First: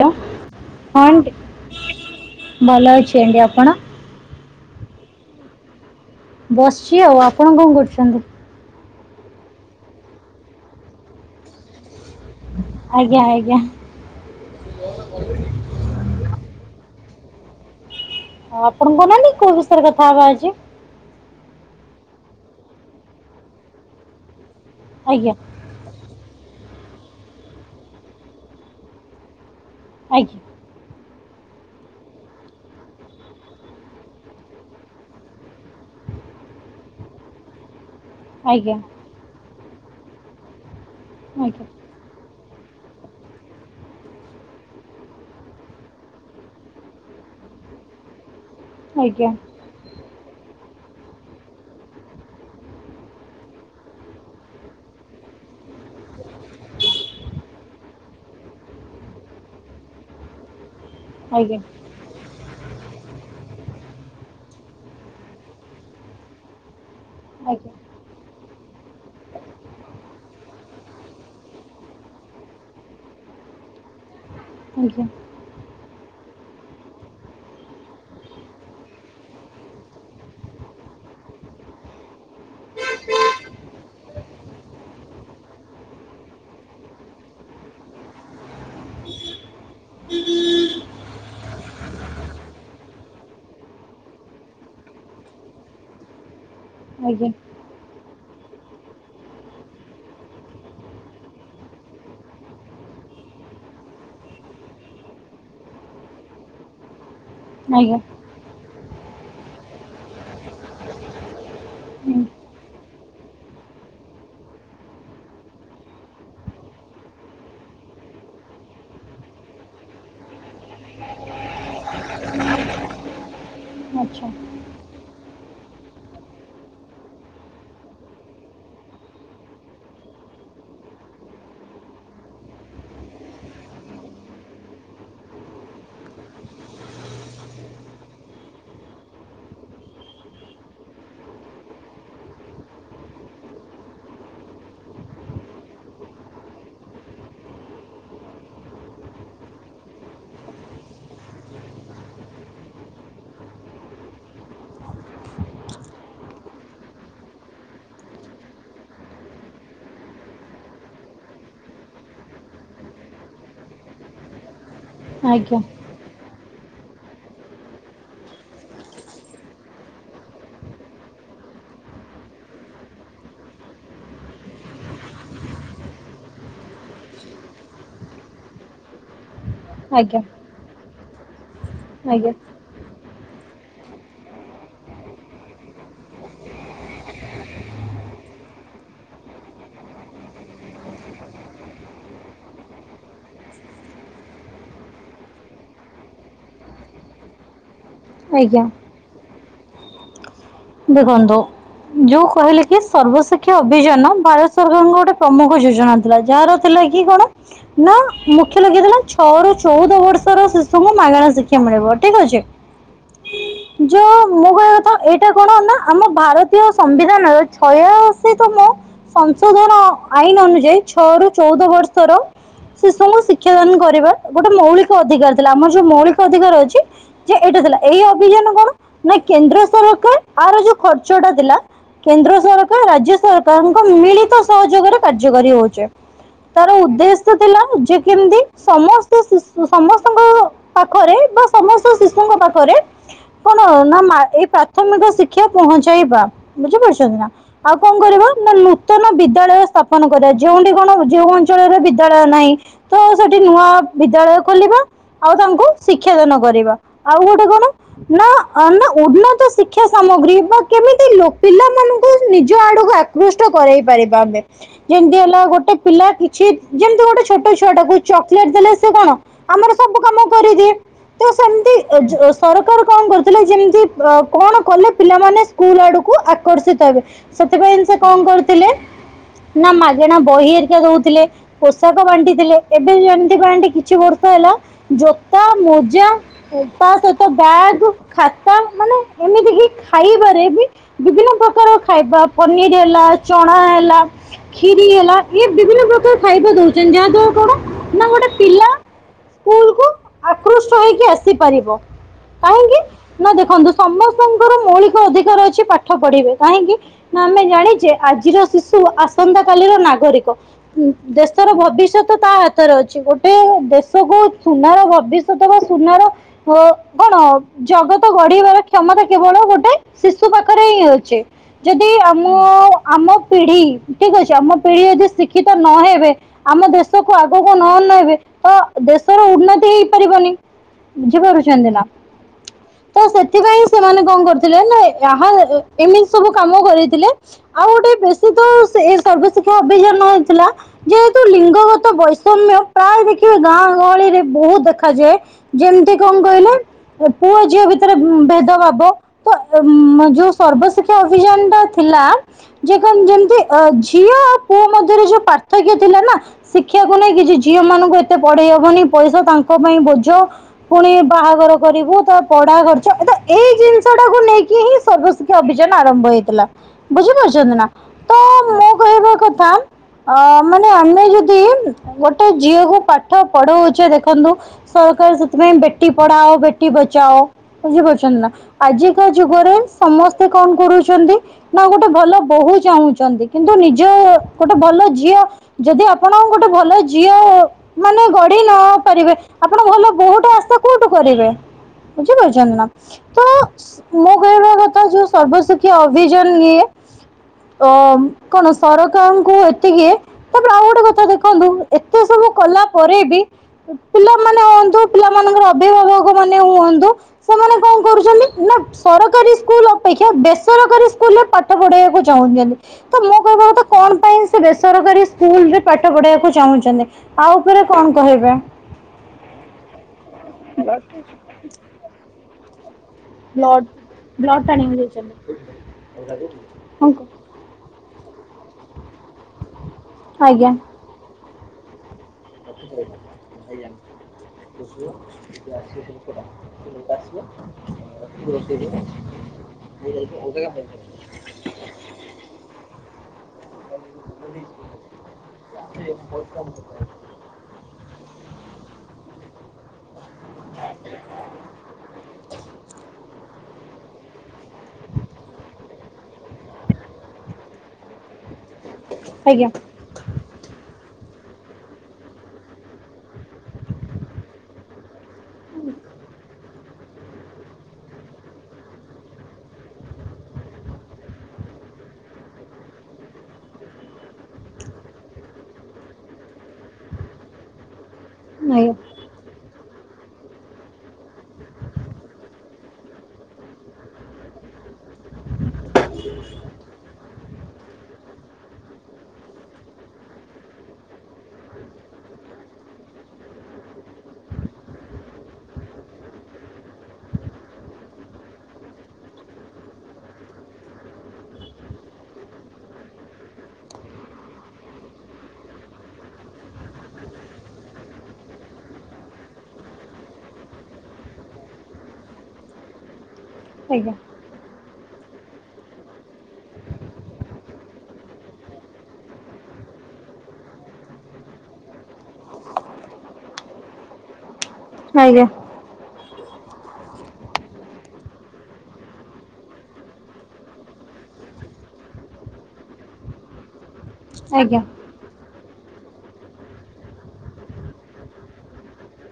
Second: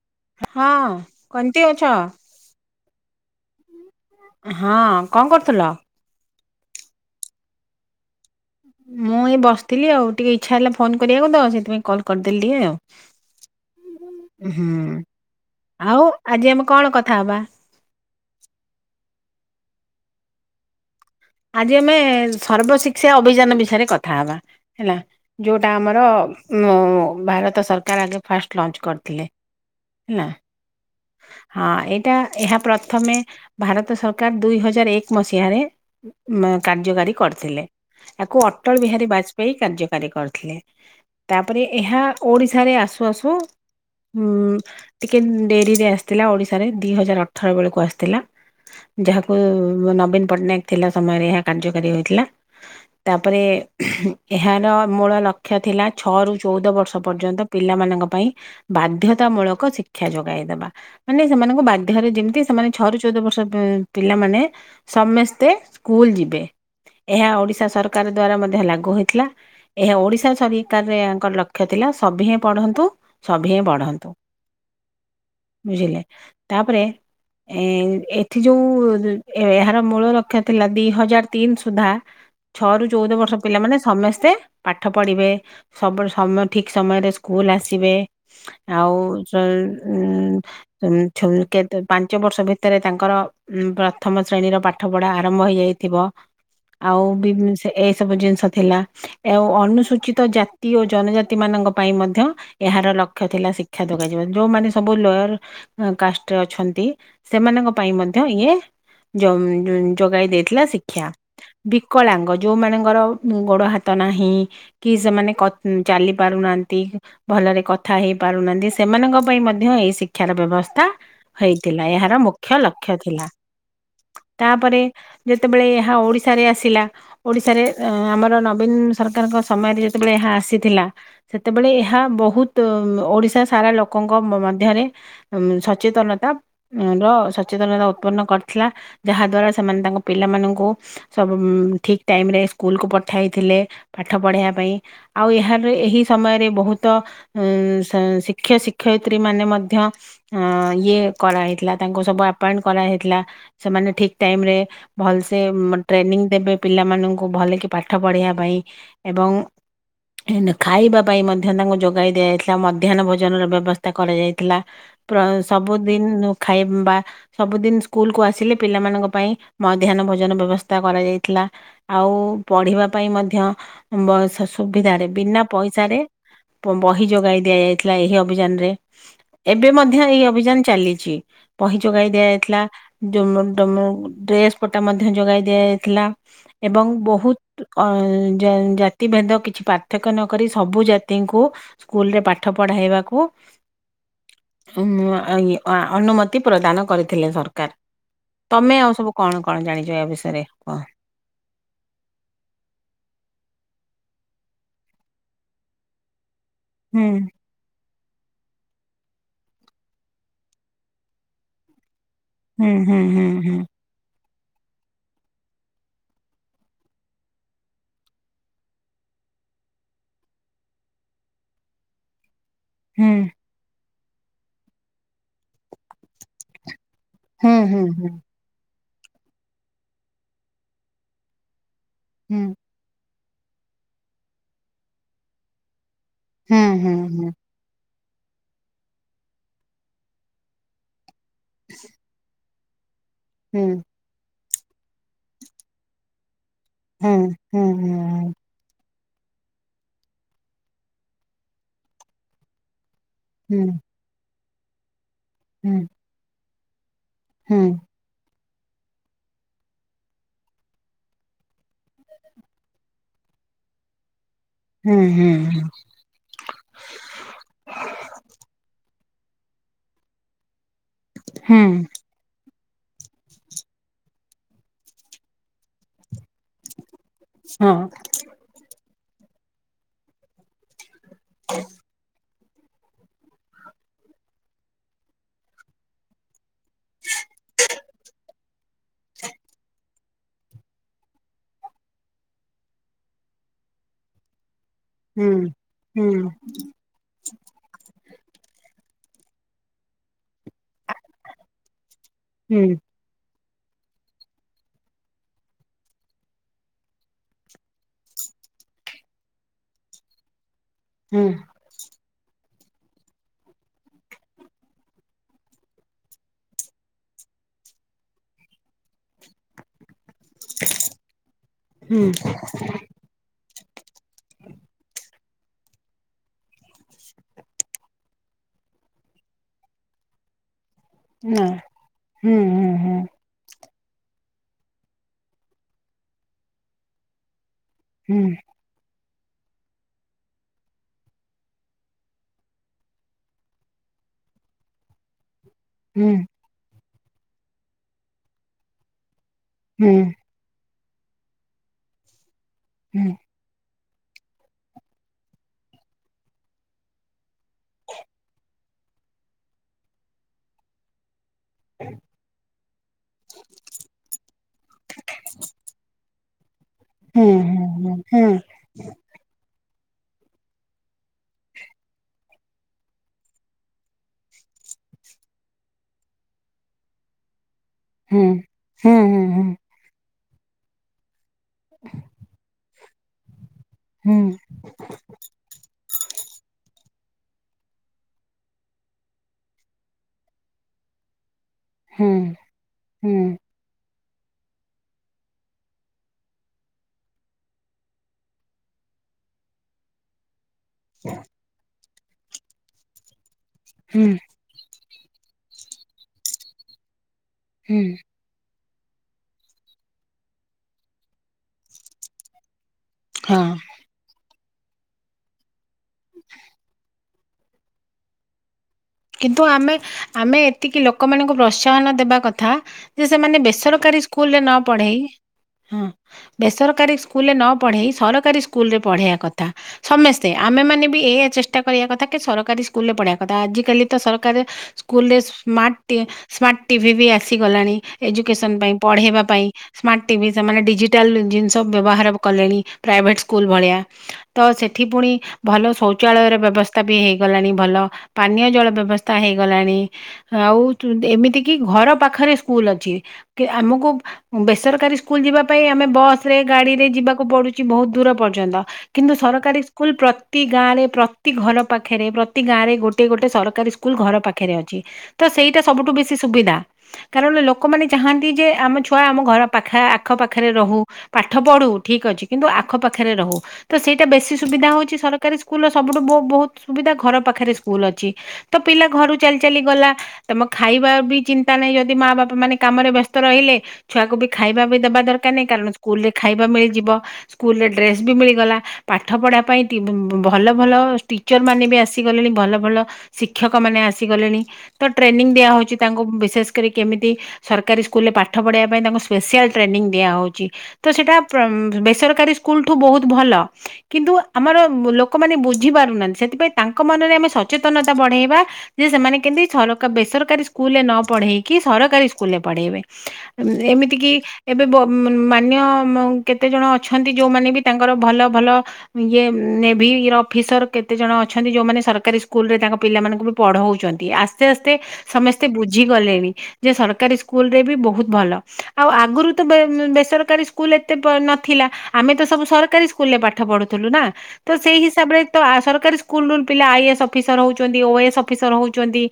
ହଁ ହଁ ଆଣ୍ଟି କତି ଅଛ? ଭଲ ଅଛି ଏଡି ଆପଣ? ହଁ କଣ କରୁଥିଲ? ବସିଛି ଆଉ। ଆପଣ କଣ କରୁଛନ୍ତି? ମୁଁ ଏଇ ବସିଥିଲି ଆଉ ଟିକେ ଇଚ୍ଛା ହେଲା ଫୋନ କରିବାକୁ ତ ସେଥିପାଇଁ କଲ୍ କରିଦେଲି ଟିକେ ଆଜ୍ଞା ଆଜ୍ଞା ଆଉ। ହୁଁ ଆଉ ଆଜି ଆମେ କଣ କଥା ହବା? ଆଉ ଆପଣଙ୍କ କହୁନାହାନ୍ତି କୋଉ ବିଷୟରେ କଥା ହବା ଆଜି? ଆଜି ଆମେ ସର୍ବଶିକ୍ଷା ଅଭିଯାନ ବିଷୟରେ କଥା ହବା ହେଲା। ଆଜ୍ଞା ଯୋଉ ଟା ଆମର ମ ଭାରତ ସରକାର ଆଗେ ଫାଷ୍ଟ ଲଞ୍ଚ କରିଥିଲେ ହେଲା? ହଁ ଏଇଟା ଏହା ପ୍ରଥମେ ଭାରତ ସରକାର ଦୁଇ ହଜାର ଏକ ମସିହାରେ ମ କାର୍ଯ୍ୟକାରୀ କରିଥିଲେ। ଆକୁ ଅଟଳ ଆଜ୍ଞା ବିହାରୀ ବାଜପେୟୀ କାର୍ଯ୍ୟକାରୀ କରିଥିଲେ। ଆଜ୍ଞା ତାପରେ ଏହା ଓଡିଶାରେ ଆସୁ ଆସୁ ହୁଁ ଟିକେ ଡେରିରେ ଆସିଥିଲା ଓଡ଼ିଶାରେ ଦୁଇ ହଜାର ଅଠର ବେଳକୁ ଆସିଥିଲା। ଆଜ୍ଞା ଆଜ୍ଞା ଯାହାକୁ ନବୀନ ପଟ୍ଟନାୟକ ଥିଲା ସମୟରେ ଏହା କାର୍ଯ୍ୟକାରୀ ହୋଇଥିଲା। ତାପରେ ଏହାର ମୂଳ ଲକ୍ଷ୍ୟ ଥିଲା ଛଅରୁ, ଚଉଦ ବର୍ଷ ପର୍ଯ୍ୟନ୍ତ ପିଲାମାନଙ୍କ ପାଇଁ ବାଧ୍ୟତାମୂଳକ ଶିକ୍ଷା ଯୋଗାଇଦବା ମାନେ ଆଜ୍ଞା ସେମାନଙ୍କୁ ବା ହରେ ଯେମିତି ସେମାନେ ଛଅରୁ, ଚଉଦ ବର୍ଷ ପିଲାମାନେ ସମସ୍ତେ ସ୍କୁଲ ଯିବେ। ଏହା ଓଡିଶା ଆଜ୍ଞା ସରକାର ଦ୍ଵାରା ମଧ୍ୟ ଲାଗୁ ହୋଇଥିଲା। ଏହା ଓଡିଶା ସରିକାରଙ୍କର ଲକ୍ଷ୍ୟ ଥିଲା ସଭି ହେଁ ପଢନ୍ତୁ ସଭି ହେଁ ବଢନ୍ତୁ। ଆଜ୍ଞା। ବୁଝିଲେ ତାପରେ ଏ ଏଠି ଯୋଉ ଏହାର ମୂଳ ଲକ୍ଷ୍ୟ ଥିଲା ଦି ହଜାର ତିନି ସୁଦ୍ଧା ଛଅ ରୁ ଚଉଦ ବର୍ଷ ପିଲାମାନେ ସମସ୍ତେ ପାଠ ପଢିବେ। ସବୁ ସମୟ ଠିକ ସମୟରେ ସ୍କୁଲ ଆସିବେ ଆଉ ଉ କେ ପାଞ୍ଚ ବର୍ଷ ଭିତରେ ତାଙ୍କର ଉ ପ୍ରଥମ ଶ୍ରେଣୀର ପାଠ ପଢା ଆରମ୍ଭ ହେଇଯାଇଥିବ ଆଉ ବି ଆଜ୍ଞା ସେ ଏସବୁ ଜିନିଷ ଥିଲା ଆ ଅନୁସୂଚିତ ଜାତି ଓ ଜନଜାତି ମାନଙ୍କ ପାଇଁ ମଧ୍ୟ ଏହାର ଲକ୍ଷ୍ୟ ଥିଲା ଶିକ୍ଷା ଯୋଗାଯିବା ଯୋଉମାନେ ସବୁ ଲୟର କାଷ୍ଟରେ ଅଛନ୍ତି ସେମାନଙ୍କ ପାଇଁ ଆଜ୍ଞା ମଧ୍ୟ ଯଇଏ ଯ ଯୋଗାଇ ଦେଇଥିଲା ଶିକ୍ଷା‌। ବିକଳାଙ୍ଗ ଯୋଉ ମାନଙ୍କର ଗୋଡ, ହାତ ନାହିଁ କି ସେମାନେ କ ଚାଲି ପାରୁନାହାନ୍ତି, ଭଲରେ କଥା ହେଇ ପାରୁନାହାନ୍ତି ସେମାନଙ୍କ ପାଇଁ ମଧ୍ୟ ମଧ୍ୟ ଏଇ ଶିକ୍ଷାର ବ୍ୟବସ୍ଥା ହେଇଥିଲା ଏହାର ମୁଖ୍ୟ ଲକ୍ଷ୍ୟ ଥିଲା।। ଆଜ୍ଞା ଆଚ୍ଛା ଆଜ୍ଞା ତାପରେ ଯେତେବେଳେ ଏହା ଓଡିଶାରେ ଆସିଲା ଓଡିଶାରେ ଆମର ନବୀନ ସରକାରଙ୍କ ସମୟରେ ଯେତେବେଳେ ଏହା ଆସିଥିଲା ସେତେବେଳେ ଏହା ବହୁତ ଓଡିଶା ସାରା ଲୋକଙ୍କ ମଧ୍ୟରେ ଉଁ ସଚେତନତା ର ସଚେତନତା ଉତ୍ପନ୍ନ କରିଥିଲା ଯାହା ଦ୍ଵାରା ସେମାନେ ତାଙ୍କ ପିଲାମାନଙ୍କୁ ସବୁ ଠିକ ଟାଇମ ରେ ସ୍କୁଲ କୁ ପଠାଇଥିଲେ ପାଠ ପଢେଇବା ପାଇଁ। ଆଉ ଏହାରେ ଏହି ସମୟରେ ବହୁତ ଉଁ ସ ଶିକ୍ଷ ଶିକ୍ଷୟିତ୍ରୀ ମାନ ମଧ୍ୟ ଇଏ କରାହେଇଥିଲା ତାଙ୍କୁ ସବୁ ଆପାଏଣ୍ଟ କରା ହେଇଥିଲା। ସେମାନେ ଠିକ ଟାଇମ ରେ ଭଲସେ ମ୍ ଟ୍ରେନିଂ ଦେବେ ପିଲାମାନଙ୍କୁ ଭଲ କି ପାଠ ପଢେଇବା ପାଇଁ। ଏବଂ ନ୍ ଖାଇବା ପାଇଁ ମଧ୍ୟ ତାଙ୍କୁ ଯୋଗାଇ ଦିଆଯାଇଥିଲା ମଧ୍ୟାହ୍ନ ଭୋଜନ ର ବ୍ୟବସ୍ ତା କରାଯାଇଥିଲା ପ୍ର ଆଜ୍ଞା ସବୁଦିନ ଖାଇମ୍ୱା ସବୁଦିନି ସ୍କୁଲକୁୁ ଆସିଲେ ପିଲାମାନଙ୍କ ପାଇଁ ମଧ୍ୟାହ୍ନ ଭୋଜନ ବ୍ୟବସ୍ଥା କରାଯାଇଥିଲା। ଆଉ ପଢିବା ପାଇଁ ମଧ୍ୟ ଉମ୍ ବ ସ ସୁବିଧାରେ ବିନା ପଇସାରେ ବ ବହି ଯୋଗାଇ ଦିଆଯାଇଥିଲା ଏହି ଅଭିଯାନରେ। ଏବେ ମଧ୍ୟ ଏଇ ଅଭିଯାନ ଚାଲିଛି ବହି ଯୋଗାଇ ଆଜ୍ଞା ଦିଆଯାଇଥିଲା। ଯୋମମ୍ ଟମେ ଡ୍ରେସ୍ ପଟା ମଧ୍ୟ ଯୋଗାଇ ଦିଆଯାଇଥିଲା ଏବଂ ବହୁତ ଅଁ ଜା ଜାତିଭେଦ କିଛି ପାର୍ଥକ୍ୟ ନ କରି ସବୁ ଜାତିଙ୍କୁ ସ୍କୁଲରେ ପାଠ ପଢ଼ାଇବାକୁ [unintelligible] ଅନୁମତି ପ୍ରଦାନ କରିଥିଲେ ସରକାର ଆଜ୍ଞା ତମେ ଆଉ ସବୁ କଣ କଣ ଜାଣିଛ ୟା ବିଷୟରେ କୁହ। ଦେଖନ୍ତୁ ଯୋଉ କହିଲେ କି ସର୍ବଶିକ୍ଷା ଅଭିଯାନ ଭାରତ ସରକାରଙ୍କ ଗୋଟେ ପ୍ରମୁଖ ଯୋଜନା ଥିଲା ଯାହାର ଥିଲା ହୁଁ କି କଣ ନା ମୁଖ୍ୟ ଲକ୍ଷ୍ୟ ଥିଲା ଛଅ ରୁ ଚୋଉଦ ବର୍ଷର ଶିଶୁଙ୍କୁ ମାଗଣା ଶିକ୍ଷା ମିଳିବ ଠିକ ଅଛି। ହୁଁ ହୁଁ ହୁଁ ହୁଁ। ଯୋ ମୋ କହିବା କଥା ଏ ଏଟା କଣ ନା ଆମ ଭାରତୀୟ ସମ୍ବିଧାନର ଛୟାଅଶୀ ତମ ସଂଶୋଧନ ଆଇନ ଅନୁଯାୟୀ ଛଅ ରୁ ଚୋଉଦ ବର୍ଷର ହୁଁ ଶିଶୁଙ୍କୁ ଶିକ୍ଷାଦାନ କରିବା ଗୋଟେ ମୌଳିକ ଅଧିକାର ଥିଲା ଆମର ଯୋଉ ମୌଳିକ ଅଧିକାର ଅଛି। ଯେ ହୁଁ ଏଇଟା ଥିଲା ହୁଁ ଏଇ ହୁଁ ଅଭିଯାନ କଣ ନା କେନ୍ଦ୍ର ସରକାର ଆର ଯୋଉ ଖର୍ଚ୍ଚ ଟା ଦେଲା କେନ୍ଦ୍ର ସରକାର ରାଜ୍ୟ ସରକାରଙ୍କ ମିଳିତ ସହଯୋଗରେ କାର୍ଯ୍ୟକାରୀ ହଉଚି। ହୁଁ ତାର ହୁଁ ହୁଁ ହୁଁ ଉଦ୍ଦେଶ୍ୟ ଥିଲା ଉ ଯେ ମିତି ସମସ୍ତେ ଶିଶୁ ସମସ୍ତଙ୍କ ପାଖରେ ବା ସମସ୍ତ ଶିଶୁଙ୍କ ପାଖରେ କଣ ନା ମା ଏଇ ପ୍ରା ଥମିକ ଶିକ୍ଷା ପହଞ୍ଚେଇବା ହୁଁ ବୁଝିପାରୁଛନ୍ତି ନା ହୁଁ ହୁଁ ଆଉ କଣ ହୁଁ କରିବା ନା ନୁ ନୂତନ ବିଦ୍ୟାଳୟ ସ୍ଥାପନ କରାଇ ଯେଉଁଠି କଣ ଯେଉଁ ଅଞ୍ଚଳରେ ବିଦ୍ୟାଳୟ ନାହିଁ। ତ ସେଠି ନୂଆ ହୁଁ ବିଦ୍ୟାଳୟ ଖୋଲିବା ଆଉ ତାଙ୍କୁ ହୁଁ। ଶିକ୍ଷା ଦାନ କରିବା ଆଉ ଗୋଟେ ହୁଁ କଣ ନା ଆ ନା ଉନ୍ନତ ସି ଶିକ୍ଷା ସାମଗ୍ରୀ ବା କେମିତି ଲୋ ପିଲାମାନଙ୍କୁ ନିଜ ଆଡ଼କୁ ଆକୃଷ୍ଟ କରାଇ ପାରିବା ଆମେ। ହୁଁ ଯେମତି ହୁଁ ହେଲା ଗୋଟେ ପିଲା କି ଛି ଯେମିତି ଗୋଟେ ଛୋଟ ଛୁଆ ଟାକୁ ଚକଲେଟ ଦେଲେ ସେ କଣ ଆମର ସବୁ କାମ କରିଦିଏ। ତ ହୁଁ ସେମିତି ଅ ଯେ ସରକାର କଣ କରୁଥିଲେ ଯେମିତି ଅ କଣ କଲେ ପିଲାମାନେ ସ୍କୁଲ ଆଡକୁ ଆ କର୍ଷିତ ହେବେ ହଁ ସେଥିପାଇଁ ସେ କଣ କରୁଥିଲେ ନା ମାଗେଣା ବହି ହେରିକା ଦଉ ଥିଲେ ପୋଷାକ ବାଣ୍ଟିଥିଲେ। ଏବେ ଯେମିତି ପାଆଣ୍ଟି କିଛି ବର୍ଷ ହେଲା ଜୋତା ମୋଜା ତା ସହିତ [unintelligible] ଖା ଏମିତିକି ଖାଇବାରେ ବି ବିଭିନ୍ନ ପ୍ରକାର ଖାଇବା ପନିର ହେଲା ଚଣା ହେଲା। କ୍ଷୀରି ହେଲା ହୁଁ ଇଏ ବିଭିନ୍ନ ପ୍ରକାର ହୁଁ ଖାଇବା ଦଉ [unintelligible] ଯାହାଦ୍ୱାରା କଣ ନା ଗୋଟେ ପିଲା ସ୍କୁଲ କୁ। ଆକୃଷ୍ଟ ହେଇକି ଆସିପାରିବ ହୁଁ କାହିଁକି ନା ଦେଖନ୍ତୁ। ସମସ୍ତଙ୍କର ମୌଳିକ ଅଧିକାର ଅଛି ପାଠ ପଢିବେ କାହିଁକି। ନା ଆମେ ଜାଣିଛେ ଆଜିର ଶିଶୁ ଆସନ୍ତା କାଲିର ନାଗରିକ। ଉଁ ହୁଁ ଦେଶର ଭବିଷ୍ୟ ତ ତା ହାତରେ ଅଛି ଗୋଟେ ଦେଶକୁ ସୁନାର ଭବିଷ୍ୟତ ବା ସୁନାର। ଓ କଣ ଜଗତ ଗଢିବାର। କ୍ଷମତା କେବଳ ଗୋଟେ ଶିଶୁ ପାଖରେ ହିଁ ଅଛି ଯଦି ହୁଁ ଆମ। ଆମ ପିଢି ଠିକ ଅଛି ଆମ ପିଢି ଯଦି ଶିକ୍ଷିତ ନହେବେ। ଆମ ଦେଶକୁ ଆଗକୁ ନ ନେବେ ତ ଦେଶର ଉନ୍ନତି ହେଇପାରିବନି। ବୁଝି ପାରୁଛନ୍ତି ନା। ହୁଁ ହୁଁ ତ ସେଥିପାଇଁ ସେମାନେ କଣ କରୁଥିଲେ ନା ୟା ହଁ ଏ-ଏମିତି ସବୁ କାମ କରିଥିଲେ। ଆଉ ଗୋଟେ ହୁଁ ବେଶୀ ତ ସେ ଏ ସର୍ବଶିକ୍ଷା ଅଭିଯାନ ହେଇଥିଲା। ଯେହେତୁ ଲିଙ୍ଗ ଗତ ବୈଷମ୍ୟ ପ୍ରାୟ ଦେଖିବେ ଗାଁ ଗହଳିରେ ବହୁତ ଦେଖାଯାଏ। ଯେମିତି କଣ କହିଲେ ଏ ପୁଅ ଝିଅ ଭିତରେ ଉଁ ଭେଦ ଭାବ ତ ଏମ ହୁଁ ମା ଯୋଉ। ସର୍ବଶିକ୍ଷା ଅଭିଯାନ ଟା ଥିଲା ଯେ ହୁଁ। ତି ଅ ଝିଅ ଆଉ ପୁଅ ମଧ୍ୟରେ ଯୋଉ ପାର୍ଥକ୍ୟ ଥିଲା ନା। ଶିକ୍ଷାକୁ ନେଇକି ଯେ ଝିଅ ମାନଙ୍କୁ ଏତେ ପଢେଇ ହବନି ପଇସା ତାଙ୍କ ପାଇଁ ବୋଝ। ପୁଣି ବାହାଘର କରିବୁ ତା ପଢ଼ା ଖ [unintelligible] ଏଇ ଜିନିଷ ଟାକୁ ନେଇକି ହିଁ ସର୍ବଶିକ୍ଷା ଅଭିଯାନ ଆରମ୍ଭ ହେଇଥିଲା। ହୁଁ ବୁଝିପାରୁଛନ୍ତି ନା ହୁଁ ତ ହୁଁ ମୋ କହିବା କଥା। ଅ ମାନେ ଆମେ ଯଦି ଗୋଟେ ଝିଅକୁ ପାଠ ପଢଉଛେ ଦେଖନ୍ତୁ। ସରକାର ସେଥିପାଇଁ ବେଟି ପଢ଼ାଓ ବେଟି ବଚାଓ। ବୁଝିପାରୁଛନ୍ତି ନା ହୁଁ ଆଜିକା ହୁଁ ହୁଁ ହୁଁ ହୁଁ ହୁଁ ହୁଁ ହୁଁ ଯୁଗରେ ସମସ୍ତେ କଣ କରୁଛନ୍ତି। ନା ଗୋଟେ ଭଲ ବୋହୂ ଚାହୁଁଛନ୍ତି କିନ୍ତୁ ନିଜ। ହୁଁ। ଗୋଟେ ଭଲ ଝିଅ ଯଦି ଆପଣ ଗୋଟେ ଭଲ ଝିଅ। ମାନେ ଗଢି ନ ପାରିବେ। ଆପଣ ଭଲ ବୋହୂଟା ଆସା କୋଉଠୁ କରିବେ? ବୁଝିପାରିଛନ୍ତି ନା ତ ମୋ କହିବା କଥା ଯୋଉ ସର୍ବଶିକ୍ଷା ଅଭିଯାନ ଇଏ। ଅମ କଣ ସରକାରଙ୍କୁ ଏତିକି। ତାପରେ ଆଉ ଗୋଟେ କଥା ଦେଖନ୍ତୁ ଏତେ ସବୁ କଲା ପରେ ବି ଅ ପିଲାମାନେ ଯଉ। ପିଲା ମାନଙ୍କର ଅଭିଭାବକ ମାନେ ମଧ୍ୟ ସେମାନେ ହୁଁ କଣ ହଁ କରୁଛନ୍ତି ନା। ସରକାରୀ ସ୍କୁଲ ଅପେକ୍ଷା ବେସରକାରୀ ସ୍କୁଲରେ ପାଠ ପଢେଇବାକୁ ଚାହୁଁଛନ୍ତି ତ ମୋ କହିବା କଥା। କଣ ପାଇଁ ସେ ବେସରକାରୀ ସ୍କୁଲରେ ପାଠ ପଢେଇବାକୁ ଚାହୁଁଛନ୍ତି ଆ ଉପରେ କଣ କହିବ? କିନ୍ତୁ ଆମେ ଆମେ ଏତିକି ଲୋକମାନଙ୍କୁ ପ୍ରୋତ୍ସାହନ ଦେବା କଥା। ଯେ ସେମାନେ ବ୍ଲଡ୍ ବେସରକାରୀ ସ୍କୁଲରେ ବ୍ଲଡ୍ ନ ଟାଣିବାକୁ ପଢ଼େଇ ଯାଇଛନ୍ତି ହଁ ହଁ ବେସରକାରୀ କୁ ସ୍କୁଲରେ ନ ପଢେଇ ସରକାରୀ ସ୍କୁଲରେ ପଢେଇବା କଥା ସମସ୍ତେ ଆଜ୍ଞା ଆମେ ମାନେ ବି ଏୟା ଚେଷ୍ଟା କରିବା କଥା। ସରକାରୀ ସ୍କୁଲ ରେ ପଢେଆ କଥା ଆଜିିକାଲି। ସରକାରେ ସ୍କୁଲ ରେ ସ ସ୍ମାର୍ଟ ଟି ସ୍ମାର୍ଟ ଟି ଭି ବି ଆସିଗଲାଣି। ଏଜୁକେସନ ପାଇଁ ପଢେଇବା ପାଇଁ ସ୍ମାର୍ଟ ଟି ଭି ସେମାନେ ଡି ଡିଜିଟାଲ୍ ଜିନିଷ ବ୍ୟବହାର କଲେଣି ପ୍ରାଇଭେଟ୍ ସ୍କୁଲ୍ ଭଳିଆ। ତ ସେଠି ପୁଣି, ଭଲ ଶୌଚାଳୟ ର ବ୍ୟବସ୍ଥା ବି ହେଇଗଲାଣି ଭଲ, ପାନୀୟ ଜଳ ବ୍ୟବ ବ୍ୟବସ୍ଥା ହେଇଗଲାଣି। ଆଉ ଏମିତି କି, ଘର ପାଖରେ ସ୍କୁଲ ଅଛି, ଆମକୁ ବେସରକାର ସରକାରୀ ସ୍କୁଲ ଯିବା ପାଇଁ ଆମେ ବସ ରେ, ଗାଡିରେ, ଯିବାକୁ ପଡୁଛି ବହୁତ ଦୂର ପର୍ଯ୍ୟନ୍ତ, କିନ୍ତୁ ଆଜ୍ଞା ସରକାରୀ ସ୍କୁଲ, ପ୍ରତି ଗାଁରେ, ପ୍ରତି ଘର ପାଖରେ, ପ୍ରତି ଗାଁରେ ଗୋଟଏ ଗୋଟେ ସରକାରୀ ସ୍କୁଲ ସ୍କୁଲ ଘର ପାଖରେ ଅଛି, ତ ସେଇଟା ସବୁଠୁ ବେଶି ସୁବିଧା। କାରଣ ଲୋକମାନେ ଚାହାନ୍ତି ଯେ, ଆମ ଛୁଆ, ଆମ ଘର ପାଖ ଆଖ ପାଖରେ ରହୁ। ପାଠ ପଢୁ ଠିକ ଅଛି, କିନ୍ତୁ ଆଖ ପାଖରେ ରହୁ। ତ ସେଇଟା ବେଶୀ ସୁବିଧା ହଉଛି ସରକାରୀ ସ୍କୁଲର, ସବୁଠୁ ବ ବହୁତ ସୁବିଧା, ଘର ପାଖରେ ସ୍କୁଲ ଅଛି। ତ ପିଲା ଘରୁ ଚାଲି ଚାଲି ଗଲା, ତମ ଖାଇବା ବି ଚିନ୍ତା ନାହିଁ ଯଦି ମା ବାପା ମାନେ କାମରେ ବ୍ୟସ୍ତ ରହିଲେ ଛୁଆକୁ ବି ଖାଇବା ବି ଦେବା ଦରକାର ନାହିଁ, କାରଣ ସ୍କୁଲରେ ଖାଇବା ମିଳିଯିବ, ସ୍କୁଲ ରେ ଡ୍ରେସ ବି ମିଳିଗଲା ପାଠ ପଢା ପାଇଁ, ଭଲ ଭଲ ଟିଚର ମାନେ ବି ଆସିଗଲେଣି, ଭଲ ଭଲ ଶିକ୍ଷକମାନେ ଆସିଗଲେଣି, ତ ଟ୍ରେନିଂ ଦିଆହେଉଛି ତାଙ୍କୁ, ବିଶେଷ କରି କେମିତି ସରକାରୀ ସ୍କୁଲ ରେ ପାଠ ପଢ଼େଇବା ପାଇଁ, ତାଙ୍କୁ ସ୍ପେସିଆଲ ଟ୍ରେନିଂ ଦିଆ ହଉଛି। ତ ସେଇଟା ବେସରକାରୀ ସ୍କୁଲଠୁ ବହୁତ ଭଲ। କିନ୍ତୁ ଆମର ଲୋକମାନେ ବୁଝି ପାରୁନାହାନ୍ତି, ସେଥିପାଇଁ ତାଙ୍କ ମନରେ ଆମେ ସଚେତନତା ବଢେଇବା ଯେ ସେମାନେ କେମିତି ସର ବେସରକାରୀ ସ୍କୁଲ ରେ ନ ପଢେଇକି, ସରକାରୀ ସ୍କୁଲ ରେ ପଢେଇବେ। ଆଜ୍ଞା ଏମିତି କି ଏବେ ମାନ୍ୟ କେତେ ଜଣ ଅଛନ୍ତି, ଯୋଉମାନେ ବି ତାଙ୍କର ଭଲ ଭଲ ଇଏ, ନେଭି ର ଅଫିସର କେତେ ଜଣ ଅଛନ୍ତି, ଯୋଉମାନେ ସରକାରୀ ସ୍କୁଲ ରେ ତାଙ୍କ ପିଲାମାନଙ୍କୁ ବି ପଢଉଚନ୍ତି, ଆସ୍ତେ ଆସ୍ତେ ଆଜ୍ଞା ଆଜ୍ଞା ସମସ୍ତେ ବୁଝିଗଲେଣି। ଯେ ସରକାରୀ ସ୍କୁଲ ରେ ବି ବହୁତ ଭଲ, ଆଉ ଆଗରୁ ତ ବେସରକାରୀ ସ୍କୁ ସ୍କୁଲ ଏତେ ନଥିଲା, ଆମେ ତ ସବୁ ସରକାରୀ ସ୍କୁଲ୍ ରେ ପାଠ ପଢୁଥିଲୁ ନା, ତ ଆଜ୍ଞା ସେଇ ହିସାବରେ ତ ସରକାରୀ ସ୍କୁଲ ପିଲା ଆଇସ୍ ଅଫିସର ହଉ ଚନ୍ତି, ଓଏସ୍ ଅଫିସର ହେଉଚନ୍ତି।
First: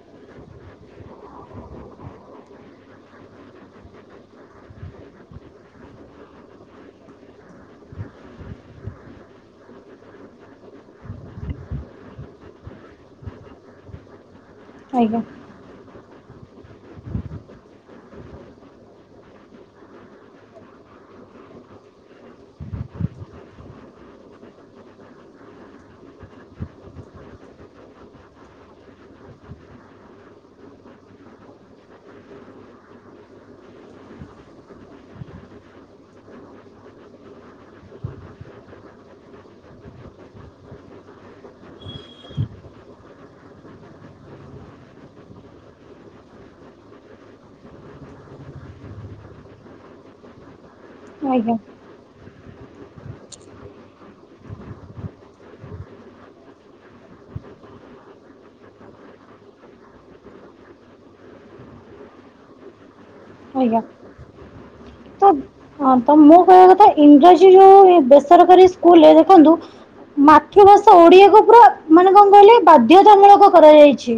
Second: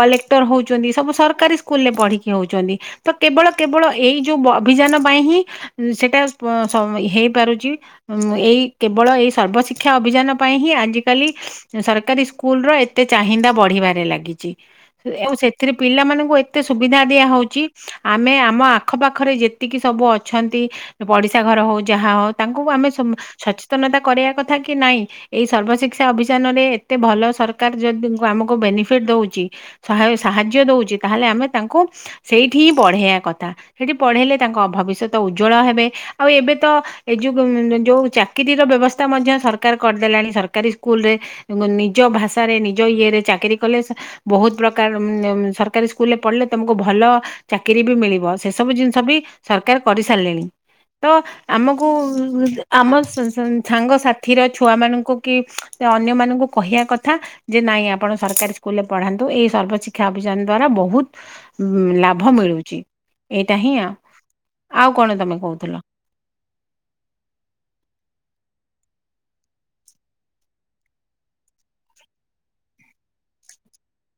କଲେକ୍ଟର ହଉଚନ୍ତି, ସବୁ ସରକାରୀ ସ୍କୁଲରେ ପଢ଼ିକି ହଉଚନ୍ତି। ତ କେବଳ କେବଳ, ଏଇ ଯୋଉ ଅଭିଯାନ ପାଇଁ ହିଁ ସେଟା ହେଇପାରୁଚି। ଉ, ଏଇ କେବଳ ଏଇ ସର୍ବଶିକ୍ଷା ଅଭିଯାନ ପାଇଁ ହିଁ, ଆଜିକାଲି ସରକାରୀ ସ୍କୁଲ ର, ଏତେ ଚାହିନ୍ଦା ବଢିବାରେ ଲାଗିଛି। ଆଜ୍ଞା ଆଉ ସେ ଏଥିରେ ପିଲାମାନଙ୍କୁ ଏତେ ସୁବିଧା ଦିଆହଉଚି ଆମେ ଆମ ଆଖପାଖରେ ଯେତିକି ସବୁ ଅଛନ୍ତି ପଡିଶା ଘର ହଉ, ଯାହା ହଉ, ତାଙ୍କୁ ଆମେ ସ ସଚେତନତା କରିବା କଥା କି ନାଇଁ, ଏଇ ସର୍ବଶିକ୍ଷା ଅଭିଯାନ ରେ ଏତେ ଭଲ ସରକାର ଯଦି ଆମକୁ ବେନିଫିଟ ଦଉଚି, ସାହାଯ୍ୟ ଦଉଚି, ତାହେଲେ ଆମେ ତାଙ୍କୁ ସେଇଠି ହିଁ ପଢେଇବା କଥା, ସେଠି ପଢେଇଲେ, ତାଙ୍କ ଭବିଷ୍ୟତ ଉଜ୍ଜଳ ହେବେ, ଆଉ ଏବେ ତ ଏ ଯୋଉ, ଯୋଉ ଚାକିରିର ବ୍ୟବସ୍ଥା ମଧ୍ୟ ସରକାର କରିଦେଲାଣି ସରକାରୀ ସ୍କୁଲ ରେ। ନିଜ ଭାଷାରେ, ନିଜ ଇଏରେ ଚାକିରି କଲେ ବହୁତ ପ୍ରକାର, ସରକାରୀ ସ୍କୁଲରେ ପଢିଲେ, ତମକୁ ଭଲ ଚାକିରୀ ବି ମିଳିବ, ସେ ସବୁ ଜିନିଷ ବି ସରକାର କରି ସାରିଲେଣି, ତ ଆଜ୍ଞା ଆମ କୁ, ଆମ ସାଙ୍ଗସାଥିର ଛୁଆମାନଙ୍କୁ କି ଅନ୍ୟମାନଙ୍କୁ କହିବା କଥା ଥା, ଯେ ନାଇଁ ଆପଣ ସରକାରୀ ସ୍କୁଲରେ ପଢାନ୍ତୁ, ଏଇ ସର୍ବଶିକ୍ଷା ଅଭିଯାନ ଦ୍ଵାରା ବହୁତ ଲାଭ ମିଳୁଚି, ଏଇଟା ହିଁ, ଆଜ୍ଞା ଆଉ ଆଉ କଣ ତ ତମେ କହୁଥିଲ? ହଁ ତ ମୁଁ କହିବା କଥା, ଇଂରାଜୀ ଯୋଉ ବେସରକାରୀ ସ୍କୁଲରେ ଦେଖନ୍ତୁ ମାତୃଭାଷା ଓଡିଆକୁ ପୁରା ମାନେ କଣ କହିଲେ ବାଧ୍ୟତାମୂଳକ କରାଯାଇଛି।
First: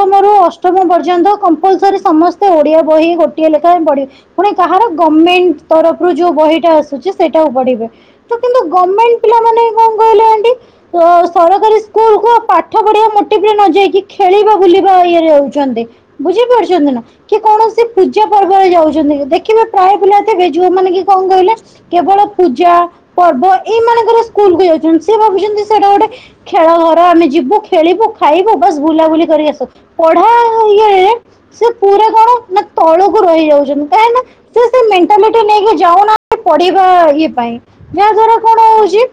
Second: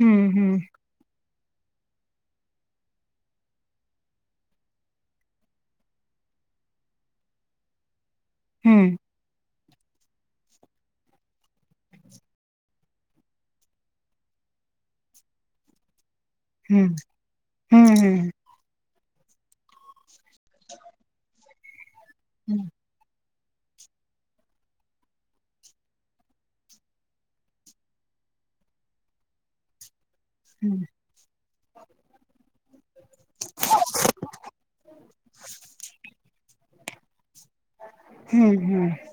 ହୁଁ ରୁ ହୁଁ ଅଷ୍ଟମ ପର୍ଯ୍ୟନ୍ତ କମ୍ପଲ୍ ସରି ସମସ୍ତେ ଓଡିଆ ବହି ଗୋ ଟିଏ ଲେଖାଏ ପଢିବେ, କାହାର ଗମେଣ୍ଟ ତରଫରୁ ଯୋଉ ବହିଟା ଆସୁଛି ସେଇଟାକୁ ପଢିବେ। ସେ କିନ୍ତୁ ଗମେଣ୍ଟ ପିଲାମାନେ [inaudible] କଣ କହିଲେ ଆଁଟୀ। ସ ସରକାରୀ ସ୍କୁଲକୁ ପାଠ ପଢିବା ମୋଟିଭରେ ନ ଯାଇକି ଖେଳିବା ବୁଲିବା ଇଏ ରେ ଯାଉଚନ୍ତି। ବୁଝି ପାରୁଛନ୍ତି ନା କି ହୁଁ କୌଣସି ହୁଁ ପର୍ବ ରେ ଯାଉଛନ୍ତି, ଦେଖିବେ ପ୍ରାୟ ପିଲା ଥିବେ ଯୋଉମାନେ କି କଣ କହିଲେ କେବଳ ହୁଁ। ପୂଜା ପର୍ବ ଏଇ ମାନଙ୍କରେ ସ୍କୁଲ କୁ ଯାଉଛନ୍ତି ସେ ଭାବୁଛନ୍ତି ସେଇଟା ଗୋଟେ ଖେଳ ଘର, ଆମେ ଯିବୁ ଖେଳିବୁ ଖାଇବୁ ବସ ବୁଲାବୁଲି କରି ଆସୁ। ପଢା ଆଉ ଇଏ ସେ ପୁରା କଣ ନା ତଳକୁ ରହିଯାଉଛନ୍ତି କାହିଁକି ନା ସେ ସେ ମେଣ୍ଟାଲିଟି ନେଇକି ଯାଉନାହାନ୍ତି ପଢିବା ଇଏ ପାଇଁ। ଯାହା ଦ୍ଵାରା ହୁଁ କଣ ହୁଁ ହଉଛି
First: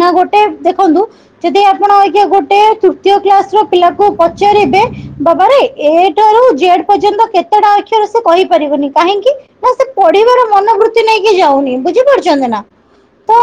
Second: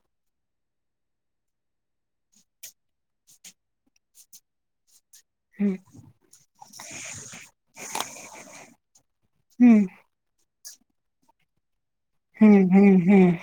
ନା ଗୋଟେ ଦେଖନ୍ତୁ। ଯଦି ଆପଣ ଆଜ୍ଞା ଗୋଟେ ତୃତୀୟ କ୍ଲାସ ର ପିଲାକୁ ପଚାରିବେ। ବାବାରେ ହୁଁ ଏ ଠାରୁ ଜେଡ ପର୍ଯ୍ୟନ୍ତ କେ ତେ ଟା ଅକ୍ଷର ସେ କହିପାରିବନି କାହିଁକି ନା ହୁଁ ସେ ପଢିବାର ମନୋବୃତ୍ତି ନେଇକି ଯାଉନି ବୁଝିପାରୁ ଛନ୍ତି ହୁଁ ନା, ହୁଁ ହୁଁ ହୁଁ ତ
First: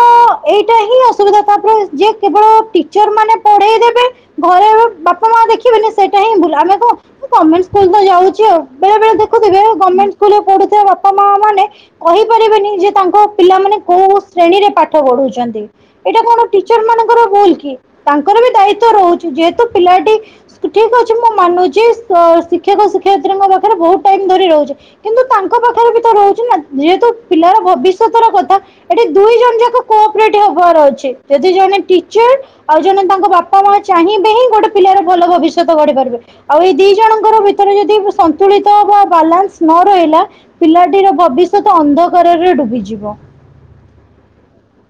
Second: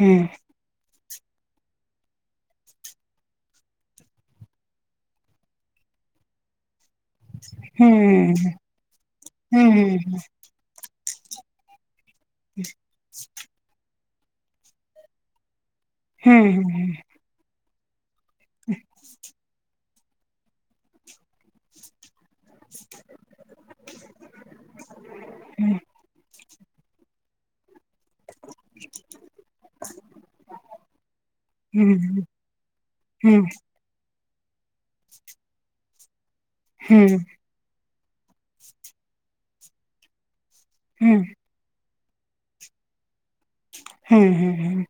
ଏଇଟା ହିଁ ଅସୁବିଧା ତାପରେ ଯେ କେବଳ ଟିଚର ମାନେ ପଢେଇ ଦେବେ। ଘରେ ବାପା ମା ଦେଖିବେନି ସେଇଟା ହିଁ ଭୁଲ ଆମେ ଗମେଣ୍ଟ ସ୍କୁଲ୍ ହୁଁ ତ ଯାଉଛି ଆଉ। ବେଳେ ବେଳେ ଦେଖୁଥିବେ ହୁଁ ହୁଁ ହୁଁ ଗମେଣ୍ଟ ସ୍କୁଲ ରେ ପଢୁଥିବା ବାପା ମା ମାନେ କହିପାରିବେନି ଯେ ତାଙ୍କ ପିଲାମାନେ କୋଉ ଶ୍ରେଣୀରେ ପାଠ ପଢୁଚନ୍ତି। ଏଇଟା କଣ ହୁଁ ଟିଚର ମାନଙ୍କର ଭୁଲ କି ତାଙ୍କର ବି ଦାୟିତ୍ଵ ରହୁଛି ଯେହେତୁ ପିଲାଟି ଠିକ ଅଛି ମୁଁ ମାନୁଚି ସ ଶିକ୍ଷକ ଶିକ୍ଷୟତ୍ରୀ ଙ୍କ ବହୁତ ଟାଇମ ଧରି ରହୁଛି କିନ୍ତୁ ତାଙ୍କ ପାଖରେ ବି ତ ରହୁଛି ନା ଯେହେତୁ ପିଲାର ଭବିଷ୍ୟତର କଥା। ଏଠି ଦୁଇ ଜଣ ଯାକ କୋପରେଟ୍ ହବାର ଅଛି ଯଦି ଜଣେ ହୁଁ ହୁଁ ଟିଚର ଆଉ ଜଣେ ତାଙ୍କ ହୁଁ ବାପା ମା। ଚାହିଁବେ ହିଁ ଗୋଟେ ପିଲାର ଭଲ ଭବିଷ୍ୟତ ଗଢି ପାରିବେ ଆଉ ଏଇ ଦି ହୁଁ ଜଣଙ୍କର ଭିତରେ ଯଦି ସନ୍ତୁଳିତ ବା ବାଲାନ୍ସ ନ ରହିଲା ହୁଁ ପିଲାଟିର ଭବିଷ୍ୟତ ଅନ୍ଧକାରରେ ଡୁବିଯିବ। ହୁଁ ହୁଁ ହୁଁ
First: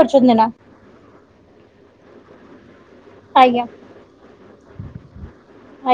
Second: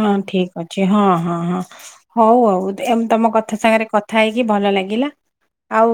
ହଁ ନା ଠିକ ଅଛି ହଁ ହଁ ହଁ ହଉ ଆଉ ଏମ ତମ କଥା ଆଜ୍ଞା ସାଙ୍ଗରେ କଥା ହେଇକି ଭଲ ଲାଗିଲା ଆଉ ଆଜ୍ଞା